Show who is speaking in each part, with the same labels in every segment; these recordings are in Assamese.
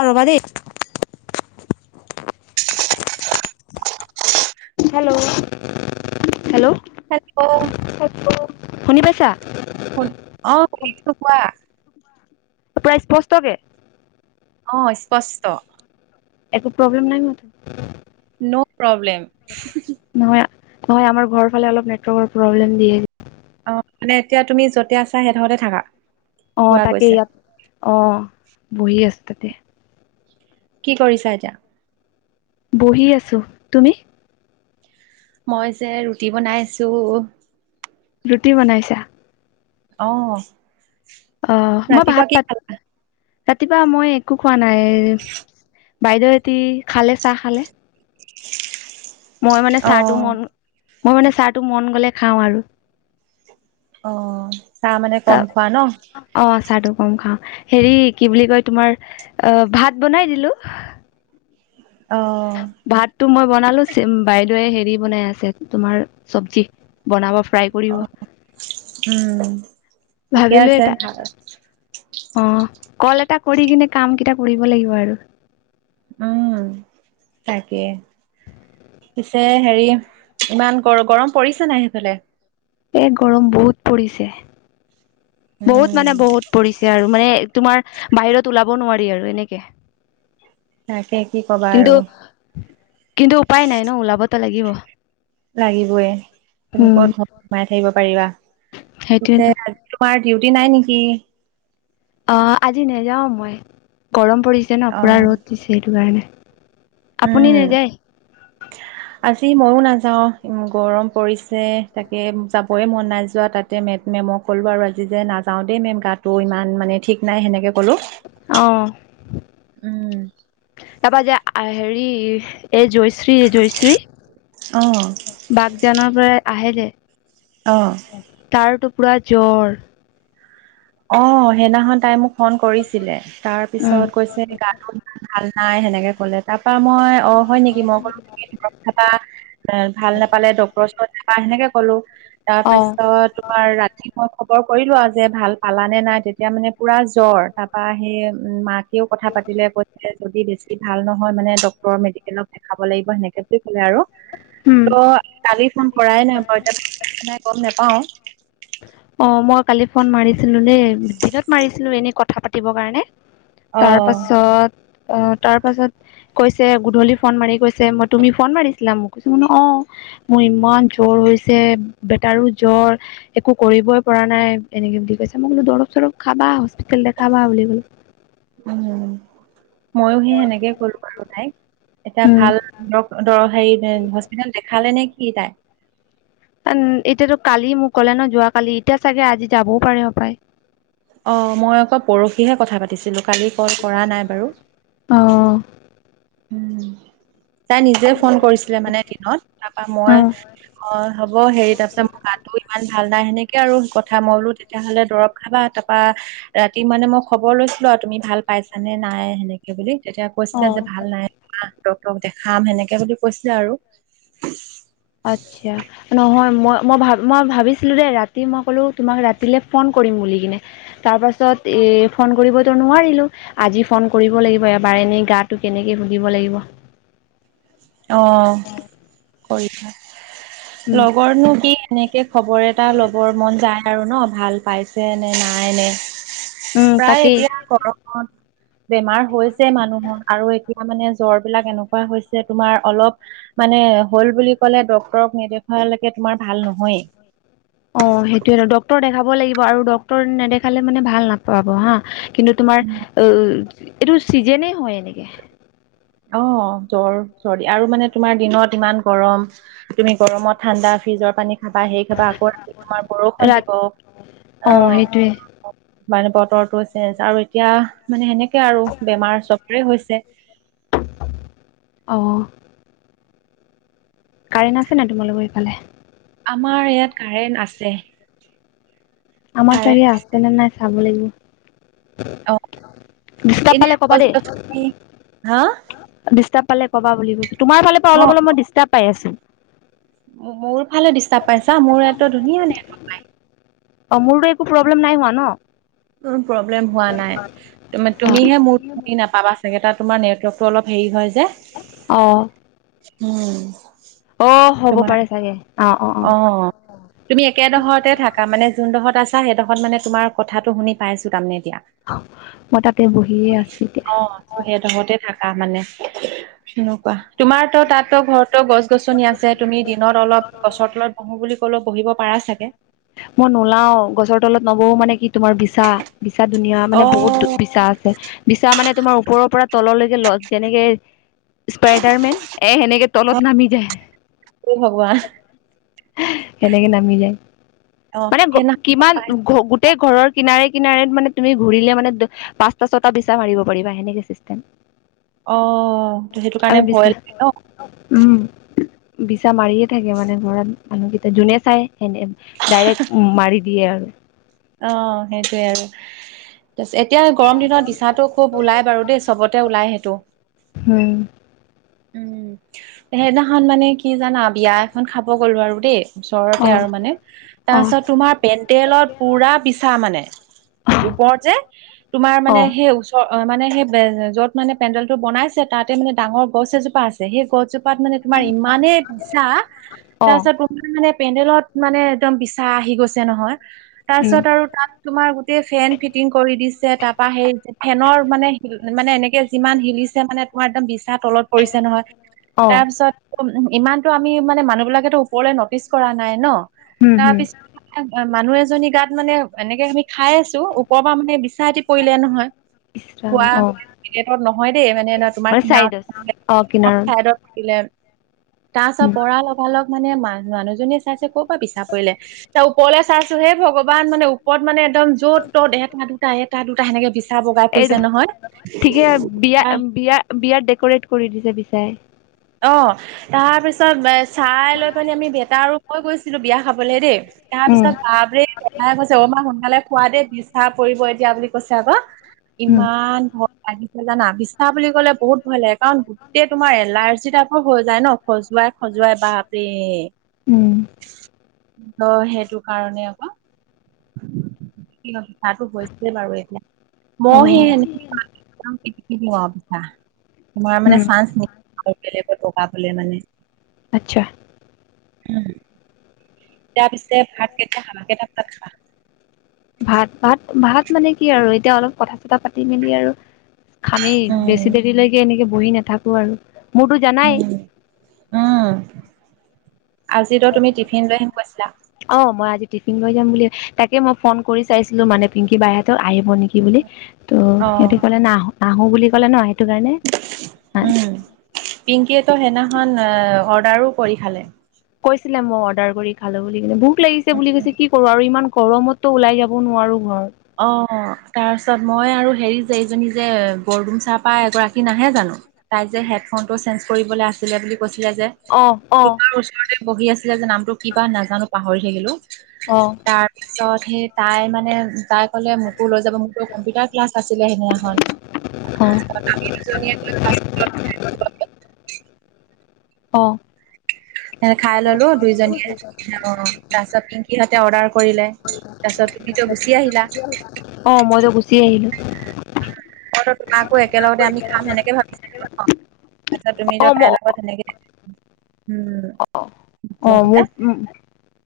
Speaker 1: অ', ৰ'বা দেই। হেল্ল', হেল্ল', হেল্ল', শুনি পাইছা?
Speaker 2: শুন, অ', শুনিছোঁ কোৱা?
Speaker 1: অ প্ৰায় স্পষ্টকে?
Speaker 2: অ', স্পষ্ট।
Speaker 1: একো প্ৰব্লেম নাই ন?
Speaker 2: ন' প্ৰব্লেম হুহু।
Speaker 1: নহয়, নহয় আমাৰ ঘৰফালে অলপ নেটৱৰ্কৰ প্ৰব্লেম দিয়ে
Speaker 2: অ' মানে এতিয়া তুমি য'তে আছা সেই দখৰতে থাকা।
Speaker 1: অ'
Speaker 2: পোৱা
Speaker 1: তাকে
Speaker 2: গৈছে
Speaker 1: ইয়াত, অ', বহি আছো তাতে।
Speaker 2: কি কৰিছা এতিয়া?
Speaker 1: বহি আছো, তুমি?
Speaker 2: মই যে ৰুটি বনাই আছো।
Speaker 1: ৰুটি বনাইছা?
Speaker 2: অ'।
Speaker 1: অ' মই
Speaker 2: ৰাতিপুৱা
Speaker 1: ভাত
Speaker 2: কি
Speaker 1: পাত,
Speaker 2: খালা
Speaker 1: ৰাতিপুৱা মই একো খোৱা নাই বাইদেউ এতি খালে চাহ খালে। মই মানে
Speaker 2: অ
Speaker 1: চাহটো মন, মই মানে চাহটো মন গ'লে খাওঁ আৰু।
Speaker 2: অ, চাহ মানে
Speaker 1: ত
Speaker 2: কম খোৱা ন?
Speaker 1: অ চাহটো কম খাওঁ, হেৰি কি বুলি কয় তোমাৰ, অ ভাত বনাই দিলো।
Speaker 2: অ'।
Speaker 1: ভাতটো মই বনালো, চিম বাইদেৱে হেৰি বনাই আছে, তোমাৰ চবজি বনাব। ট্ৰাই
Speaker 2: অ
Speaker 1: কৰিব,
Speaker 2: উম ঠিকে
Speaker 1: ভাবিলো
Speaker 2: আছে
Speaker 1: এটা
Speaker 2: ভাল
Speaker 1: অ, কল এটা কৰি কিনে কাম কেইটা কৰিব লাগিব আৰু।
Speaker 2: উম, তাকে। পিছে হেৰি ইমান গৰ গৰম পৰিছে নাই সেইফালে?
Speaker 1: এ গৰম বহুত পৰিছে, বহুত
Speaker 2: উম
Speaker 1: মানে বহুত পৰিছ তে আৰু মানে তোমাৰ বাহিৰত ওলাব নোৱাৰি আৰু এনেকে।
Speaker 2: তাকে। কি কবা
Speaker 1: কিন্তু
Speaker 2: আৰু
Speaker 1: কিন্তু উপায় নাই ন ওলাবত লাগিব।
Speaker 2: লাগিবয়ে
Speaker 1: উম
Speaker 2: তেনেকুৱা [unintelligible] সোমাই থাকিব পাৰিবা
Speaker 1: সেইটোয়ে
Speaker 2: পিছে তোমাৰ ডিউটি নাই নেকি?
Speaker 1: অ, আজি নেযাও মই, গৰম পৰিছে ন
Speaker 2: অ
Speaker 1: পুৰা ৰ'দ দিছে সেইটো কাৰণে। আপুনি
Speaker 2: উম
Speaker 1: নেযায়?
Speaker 2: আজি মইও নাযাও, ই গৰম পৰিছে তাকে যাবই মন নাই যোৱা তাত তে মে মেমক ক'লো আৰু আজি যে নাযাও দেই মেম গাতটো ইমান মানে ঠিক নাই, সেনেকে ক'লো।
Speaker 1: অহ
Speaker 2: উম
Speaker 1: তাৰপা যে আহ হেৰি এ জয়শ্ৰী, জয়শ্ৰী
Speaker 2: অ
Speaker 1: বাগজানৰ পৰা আহে দে।
Speaker 2: অ'।
Speaker 1: তাৰটো পুৰা জ্বৰ।
Speaker 2: অ, সেইদিনাখন তাই মোক ফোন কৰিছিলে, তাৰ
Speaker 1: উম
Speaker 2: পিছত কৈছে গাতো ভাল নাই, সেনেকে ক'লে। তাৰ পৰা মই অ, হয়, নেকি মই কলো তুমি দৰব খাবা, ভাল নাপালে ড ডক্টৰ ওচৰত যাবা সেনেকে ক'লো, তাৰ
Speaker 1: অ
Speaker 2: পিছত তোমাৰ ৰাতি মই খবৰ কৰিলো আৰু যে ভাল। পালা নে নাই, তেতিয়া মানে পুৰা জ্বৰ তাৰ পা সেই মাকেও কথা পাতিলে। যদি বেছি ভাল নহয় মানে, ডক্তৰৰ মেডিকেলক দেখাব লাগিব সেনেকে বুলি ক'লে আৰু।
Speaker 1: উম।
Speaker 2: অ, কালি ফোন কৰাই নাই বাৰু এতিয়াাই গম নেপাও।
Speaker 1: অ, মই কালি ফোন মাৰিছিলো দেই, দিনত মাৰিছিলো এনে কথা পাতিবৰ কাৰণে। তাৰ
Speaker 2: অ',
Speaker 1: পাছত, আহ, তাৰ পাছত কৈছে গুধূলি ফোন মাৰি কৈছে, মই, তুমি ফোন মাৰিছিলা মোক বোলো অ'। মোৰ ইমান জ্বৰ হৈছে, বেটাৰো জ্বৰ। একো কৰিবই পৰা নাই, এনেকে বুলি কৈছে, মই কলো দৰৱ, চৰৱ খাবা, হস্পিতেল দেখাবা বুলি কলো।
Speaker 2: উম, ময়ো সেই সেনেকে কলো আৰু তাইক এটা
Speaker 1: উম
Speaker 2: ভাল, ডক হেৰি, হস্পিতেেলত দেখালে নে, কি, তাই
Speaker 1: এতিয়াতো কালি মোক ক'লে ন, যোৱ কালি, এতিয়া চাগে আজি যাবও পাৰে, স পায়।
Speaker 2: অ, মই আকৌ পৰহিহে কথা পাতিছিলোঁ, কালি কল কৰা নাই বাৰু।
Speaker 1: অ'।
Speaker 2: উম। তাই নিজে ফোন কৰিছিলে মানে দিনত, তাৰপা মই
Speaker 1: অ',
Speaker 2: অ, হ'ব হেৰি তাৰপিছত মই গা ধুই, ইমান ভাল নাই, সেনেকে আৰু কথা মই বোলো তেতিয়াহ'লে দৰৱ খাবা তাৰপা, ৰাতি মানে মই খবৰ লৈছিলো আৰু তুমি ভাল পাইছানে, নাই, সেনেকে বুলি তেতিয়া কৈছিলা
Speaker 1: অ',
Speaker 2: যে, ভাল নাই পোৱা ডক্তৰক দেখাম, সেনেকে বুলি কৈছিলে আৰু।
Speaker 1: আচ্ছা। নহয় মই, মই, ভ, মই ভাবিছিলোঁ দেই ৰাতি মই ক'লোঁ তোমাক ৰাতিলৈ ফোন কৰিম বুলি কিনে। তাৰপাছত এই ফোন কৰিবতো নোৱাৰিলোঁ। আজি ফোন কৰিব লাগিব এবাৰ, এনেই গাটো কেনেকৈ সুধিব লাগিব।
Speaker 2: অ, কৰিবা,
Speaker 1: উম,
Speaker 2: লগৰনো কি? সেনেকে খবৰ এটা ল'বৰ মন যায় আৰু ন, ভাল পাইছে নে, নাই, নে।
Speaker 1: উম,
Speaker 2: প্ৰায়
Speaker 1: তাকেই
Speaker 2: এতিয়া গৰমত বেমাৰ হৈছে মানুহৰ আৰু এ এতিয়া মানে জ্বৰ বিলাক এনেকুৱা হৈছে, তোমাৰ অলপ মানে হ'ল বুলি ক'লে ডক্তৰক নেদেখুৱালৈকে তোমাৰ ভাল নহয়ে।
Speaker 1: [inaudible] অ', সেইটোয়েটো ডক্টৰক দেখাব লাগিব আৰু ডক্টৰক নেদেখালে মানে ভাল নাপাব হা। কিন্তু তোমাৰ, ও এইটো চিজেনেই হয় এনেকে।
Speaker 2: অ' জ্বৰ, চৰ্দি আৰু মানে তোমাৰ দিনত ইমান গৰম, তুমি গৰমত ঠাণ্ডা ফ্ৰিজৰ পানী, খাবা সেই খাবা আকৌ ৰা তোমাৰ বৰষুণ
Speaker 1: ৰাত
Speaker 2: দিব। অ' মানে বতৰটো চেঞ্চ আৰু এতিয়া মানে সেনেকে আৰু বেমাৰ চবৰে হৈছে।
Speaker 1: অ কাৰেণ্ট আছে নাই তোমালোকৰ সেইফালে?
Speaker 2: আমাৰ ইয়াত কাৰেণ্ট আছে।
Speaker 1: আমাৰ
Speaker 2: কাৰেণ্ট
Speaker 1: চাইদে আছেনে নাই চাব লাগিব।
Speaker 2: অ
Speaker 1: ডিষ্টাৰ্ব
Speaker 2: এনে
Speaker 1: পালে ক'বা
Speaker 2: গছ
Speaker 1: দেই।
Speaker 2: গছনি হা
Speaker 1: ডিষ্টাৰ্ব পালে কবা বুলি কৈছোঁ। তোমাৰ ফালৰ পৰা অলপ অলপ মই ডিষ্টাৰ্ব পাই আছোঁ।
Speaker 2: মো-মোৰ ফালে ডিষ্টাবছা? মোৰ ইয়াত টো ধুনীয়া নেটৱৰ্ক।
Speaker 1: অ', মোৰতো একো প্ৰব্লেম নাই হোৱা ন'?
Speaker 2: প্ৰব্লেম হোৱা নাই তুমি তুমিহে মোৰ বুজি নাপাবা চাগে তাত তোমাৰ নেটৱৰ্কটো অলপ হেৰি হয় যে।
Speaker 1: অ'।
Speaker 2: উম।
Speaker 1: অ' হ'ব পাৰে চাগে।
Speaker 2: অ'।
Speaker 1: [unintelligible]
Speaker 2: তুমি একেডোখৰতে থাকা, মানে যোনডোখৰত আছা সেইডোখৰত মানে তোমাৰ কথাটো শুনি পাইছোঁ তাৰমানে এতিয়া।
Speaker 1: মই তাতে বহিয়ে আছোঁ এতিয়া।
Speaker 2: অ', সিহঁতৰ ঘৰতে থাকা মানে, সনেকুৱা। তোমাৰটো তাতটো ঘৰতো গছ -গছনি আছে। তুমি দিনত অলপ গছৰ তলত বহো বুলি ক'লেও বহিব পাৰা চাগে?
Speaker 1: মই নোলাও গছৰ তলত নবহো, মানে কি তোমাৰ বিছা। বিছা দুনীয়াৰ মানে বহুত
Speaker 2: অ'
Speaker 1: বিছা আছে। বিছা মানে তোমাৰ ওপৰৰ পৰা তললৈকে ল যেনেকে স্পাইডাৰমেন, এ সেনেকে তলত নামি যায়।
Speaker 2: ভগৱান
Speaker 1: সেনেকে নামি যায়।
Speaker 2: অ
Speaker 1: মানে গ
Speaker 2: সেইদিনা
Speaker 1: কিমান গো গোটেই ঘৰৰ কিনাৰে কিনাৰে মানে তুমি ঘূৰিলে মানে দে পাঁচটা ছটা বিছা মাৰিব পাৰিবা, সেনেকে চিষ্টেম।
Speaker 2: অ', ত' সেইটো
Speaker 1: আমি
Speaker 2: কাৰণে
Speaker 1: বিছা
Speaker 2: ভয় লাগে ন'?
Speaker 1: উম, বিছা মাৰিয়ে থাকে মানে ঘৰত, মানুহকেইটা যোনে চাই সেনে ডাইৰেক্ট মাৰি দিয়ে আৰু।
Speaker 2: অ', সেইটোৱে আৰু। এতিয়া গৰম দিনত বিছাটো খুব ওলাই বাৰু দেই চবতে ওলাই সেইটো।
Speaker 1: উম
Speaker 2: উম, সেইদিনাখন মানে কি জানা বিয়া এখন খাব গ'লো আৰু দেই। ওচৰতে
Speaker 1: অ
Speaker 2: আৰু মানে,
Speaker 1: অ
Speaker 2: তাৰপাছত তোমাৰ পেণ্ডেলত পুৰা বিছা মানে, ওপৰত যে, তোমাৰ মানে সেই অ', অ', মানে সেই য'ত মানে পেণ্ডেল টো বনাইছে, তাতে মানে ডাঙৰ গছ এজোপা আছে। সেই গছজোপা ত মানে তোমাৰ ইমানে বিছা,
Speaker 1: অ
Speaker 2: তাৰপিছত তো পেণ্ডেলত মানে একদম বিছা আহি গৈছে নহয়,
Speaker 1: উম
Speaker 2: তাৰপিছত আৰু তাত তোমাৰ গোটেই ফেন ফিটিং কৰি দিছে। তাৰপৰা হে ফেনৰ মানে মানে এনেকে যিমান হিলিছে মানে মোৰ একদম বিছা তলত পৰিছে নহয়।
Speaker 1: অ
Speaker 2: তাৰপিছত ইমানতটো আমি মানে মানুহ বিলাকেতো ওপৰলৈ নটিচ কৰা নাই ন'
Speaker 1: হম
Speaker 2: তাৰ
Speaker 1: হম
Speaker 2: পিছত মানুহ এজনী গাত মানে এনেকে আমি খাই আছোঁ। ওপৰৰ পৰা মানে বিছা এতি পৰিলে নহয়।
Speaker 1: ইছ ৰাম
Speaker 2: খোৱা
Speaker 1: অ
Speaker 2: পেকেটত নহয় দেই মানে ন' তোমাৰ
Speaker 1: মানে চাইডত অ কিনাৰত
Speaker 2: [unintelligible] থাকিলে তাৰপাছত
Speaker 1: উম
Speaker 2: পৰা লগালগ মানে ম-মানুহজনীয়ে চাইছে ক'ৰ পৰা বিছা পৰিলে। তাৰ ওপৰলৈ চাইছো হেই ভগৱান মানে ওপৰত মান একদম য'ত ত'ত এটা দুটা এটা দুটা সেনেকে বিছা বগাই
Speaker 1: এইটো
Speaker 2: ফুৰিছে
Speaker 1: ঠিকে বিয়া
Speaker 2: নহয়।
Speaker 1: বিয়া বিয়াত ডেক'ৰেট কৰি দিছে বিছাই।
Speaker 2: অ', তাৰ পিছত চাই লৈ পিনে আমি বেটা আৰু মই গৈছিলো বিয়া খাবলৈ দেই। তাৰ
Speaker 1: উম
Speaker 2: পিছত বাপৰে [unintelligible] কৈছে অ', মা সোনকালে খোৱা দেই বিছা পৰিব এতিয়া বুলি কৈছে আকৌ।
Speaker 1: উম
Speaker 2: ইমান ভয় লাগিছিল জানা, বিছা বুলি ক'লে বহুত ভয় লাগে কাৰণ গোটেই তোমাৰ এলাৰ্জি টাইপৰ হৈ যায় ন' খজুৱাই খজুৱাই বাপৰে।
Speaker 1: উম
Speaker 2: অ', সেইটো কাৰণে আকৌ বিছাটো গৈছে বাৰু এতিয়া,
Speaker 1: অ
Speaker 2: মইয়ো সেই [unintelligible] [unintelligible] বিছা, তোমাৰ মানে
Speaker 1: উম
Speaker 2: চাঞ্চ নাপালোঁ চাঞ্চ বেলেগত লগাবলে মানে
Speaker 1: আচ্ছা।
Speaker 2: উম। এতিয়া পিছে, ভাত কেতিয়া খাবা, কেইটা বাজাত খাবা?
Speaker 1: ভাত, ভাত ভাত মানে কি আৰু, এতিয়া অলপ কথা-চথা পাত পাতি, মেলি আৰু, খামেই বেছি
Speaker 2: উম
Speaker 1: দেৰিলৈকে এনেকে বহি নাথাকো আৰু। মোৰতো জানাই
Speaker 2: উম, উম, আজিতো, তুমি টিফিন লৈ আহিম কৈছিলা।
Speaker 1: অ', মই আজি টিফিন লৈ যাম বুলি, তাকে মই ফোন কৰি চাইছিলো মানে, পিংকি বাইহঁতক আহিব নেকি। বুলি, ত'
Speaker 2: অ
Speaker 1: সিহঁতি ক'লে নাহো, নাহো বুলি ক'লে ন কাৰণে
Speaker 2: উম, পিংকিয়েতো সেইদিনাখন এ অৰ্ডাৰো কৰি খালে।
Speaker 1: কৈছিলে, মই অৰ্ডাৰ কৰি খালো বুলি ক'লে, ভোক লাগিছে বুলি কৈছে, কি কৰো আৰু ইমান গৰমত। তো, ওলাই যাব নোৱাৰো ধৰ।
Speaker 2: অ', তাৰপিছত মই আৰু হেৰি যে, এইজনী যে বৰদোমচা পা এগৰাকী নাহে জানো। তাই যে, হেডফোনটো চেঞ্জ কৰিবলৈ আছিলে বুলি কৈছিলে যে।
Speaker 1: অ', অ'।
Speaker 2: পঢ়ি আছিলে যে, নামটো কিবা নাজানো, পাহৰি থাকিলো।
Speaker 1: অ
Speaker 2: তাৰ পিছত, সেই তাই মানে তাই ক'লে মোকো লৈ যাব, মোৰতো কম্পিউটাৰ ক্লাছ আছিলে সেইদিনাখন।
Speaker 1: অ
Speaker 2: আমি দুজনীয়ে [unintelligible]
Speaker 1: অ'।
Speaker 2: এ খাই ল'লো দুইজনীয়ে, তাছত পিংকিহঁতে অৰ্ডাৰ কৰিলে। তাছত, তুমিটো গুচি আহিলা।
Speaker 1: অ', মইতো গুচি আহিলো।
Speaker 2: মইটো চাহটো একেলগতে আমি খাম, সেনেকে ভাবিছিলো ন, তাছত তুমি
Speaker 1: অ
Speaker 2: ধৰ
Speaker 1: ম
Speaker 2: তাই লগত মই তেনেকে, উম। গুচি
Speaker 1: অ',
Speaker 2: আহিলা।
Speaker 1: মোৰ, উম,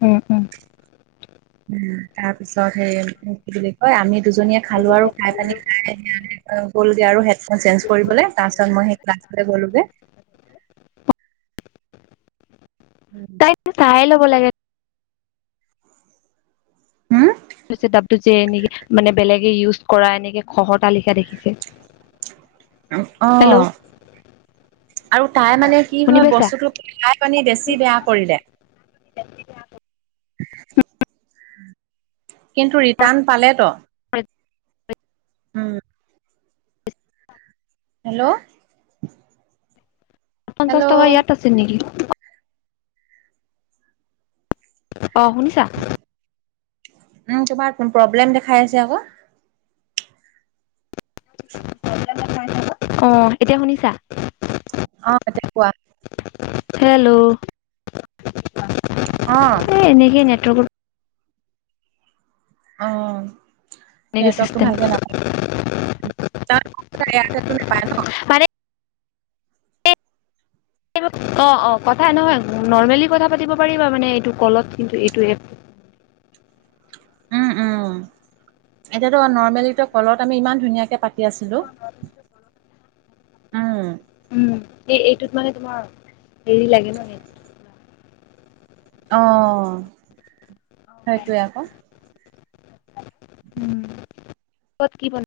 Speaker 1: উম, উম।
Speaker 2: তাৰপিছত, সেই কি বুলি কয়, আমি দুজনীয়ে খালো আৰু খাই-পানি [unintelligible] অ', গ'লগে আৰু হেডফোন চেঞ্জ কৰিবলৈ, তাৰপিছত মই সেই ক্লাছলৈ গ'লোগে। [inaudible]
Speaker 1: তাই ল'ব লাগে
Speaker 2: হুম।
Speaker 1: ছেটআপ যে নেকি, মানে বেলেগে ইউজ কৰা এনেকে, খহতা লিখা দেখিছোঁ। হেল্ল'
Speaker 2: অ'। আৰু তাই মানে কি
Speaker 1: শুনি
Speaker 2: হয়,
Speaker 1: পাইছা
Speaker 2: বস্তুটো তাই মানে বেছি বেয়া কৰিলে। কিন্তু, ৰিটাৰ্ণ পালেতো।
Speaker 1: [inaudible]
Speaker 2: উম। হেল্ল'।
Speaker 1: পঞ্চাছ
Speaker 2: হেল্ল'
Speaker 1: টকা ইয়াত আছে নেকি? অ', শুনিছা।
Speaker 2: উম, তোমাৰ প্ৰব্লেম দেখাই আছে আকৌ।
Speaker 1: অ', এতিয়া শুনিছা।
Speaker 2: অ', এতিয়া কোৱা।
Speaker 1: হেল্ল' [inaudible]
Speaker 2: অ'।
Speaker 1: এ এনেকে নেটৱৰ্কৰ
Speaker 2: অ'।
Speaker 1: এনেকে
Speaker 2: নেটৱৰ্কটো
Speaker 1: চিষ্টেম
Speaker 2: ভালকে নাপায় তাত, এয়াতেল টু [unintelligible] নেপাই ন?
Speaker 1: [unintelligible] অ', অ' কথা নহয় নৰ্মেলি কথা পাতিব পাৰিবা মানে এইটো ক'লত কিন্তু এইটো এপত
Speaker 2: উম, উম, এতিয়াতো নৰ্মেলি ক'লত আমি ইমান ধুনীয়াকে পাতি কি আছিলো উম।
Speaker 1: উম, সেই এইটোত মানে তোমাৰ হেৰি লাগে নে?
Speaker 2: অ', সেইটোৱে আকৌ।
Speaker 1: উ [unintelligible] ক'ত কি [unintelligible]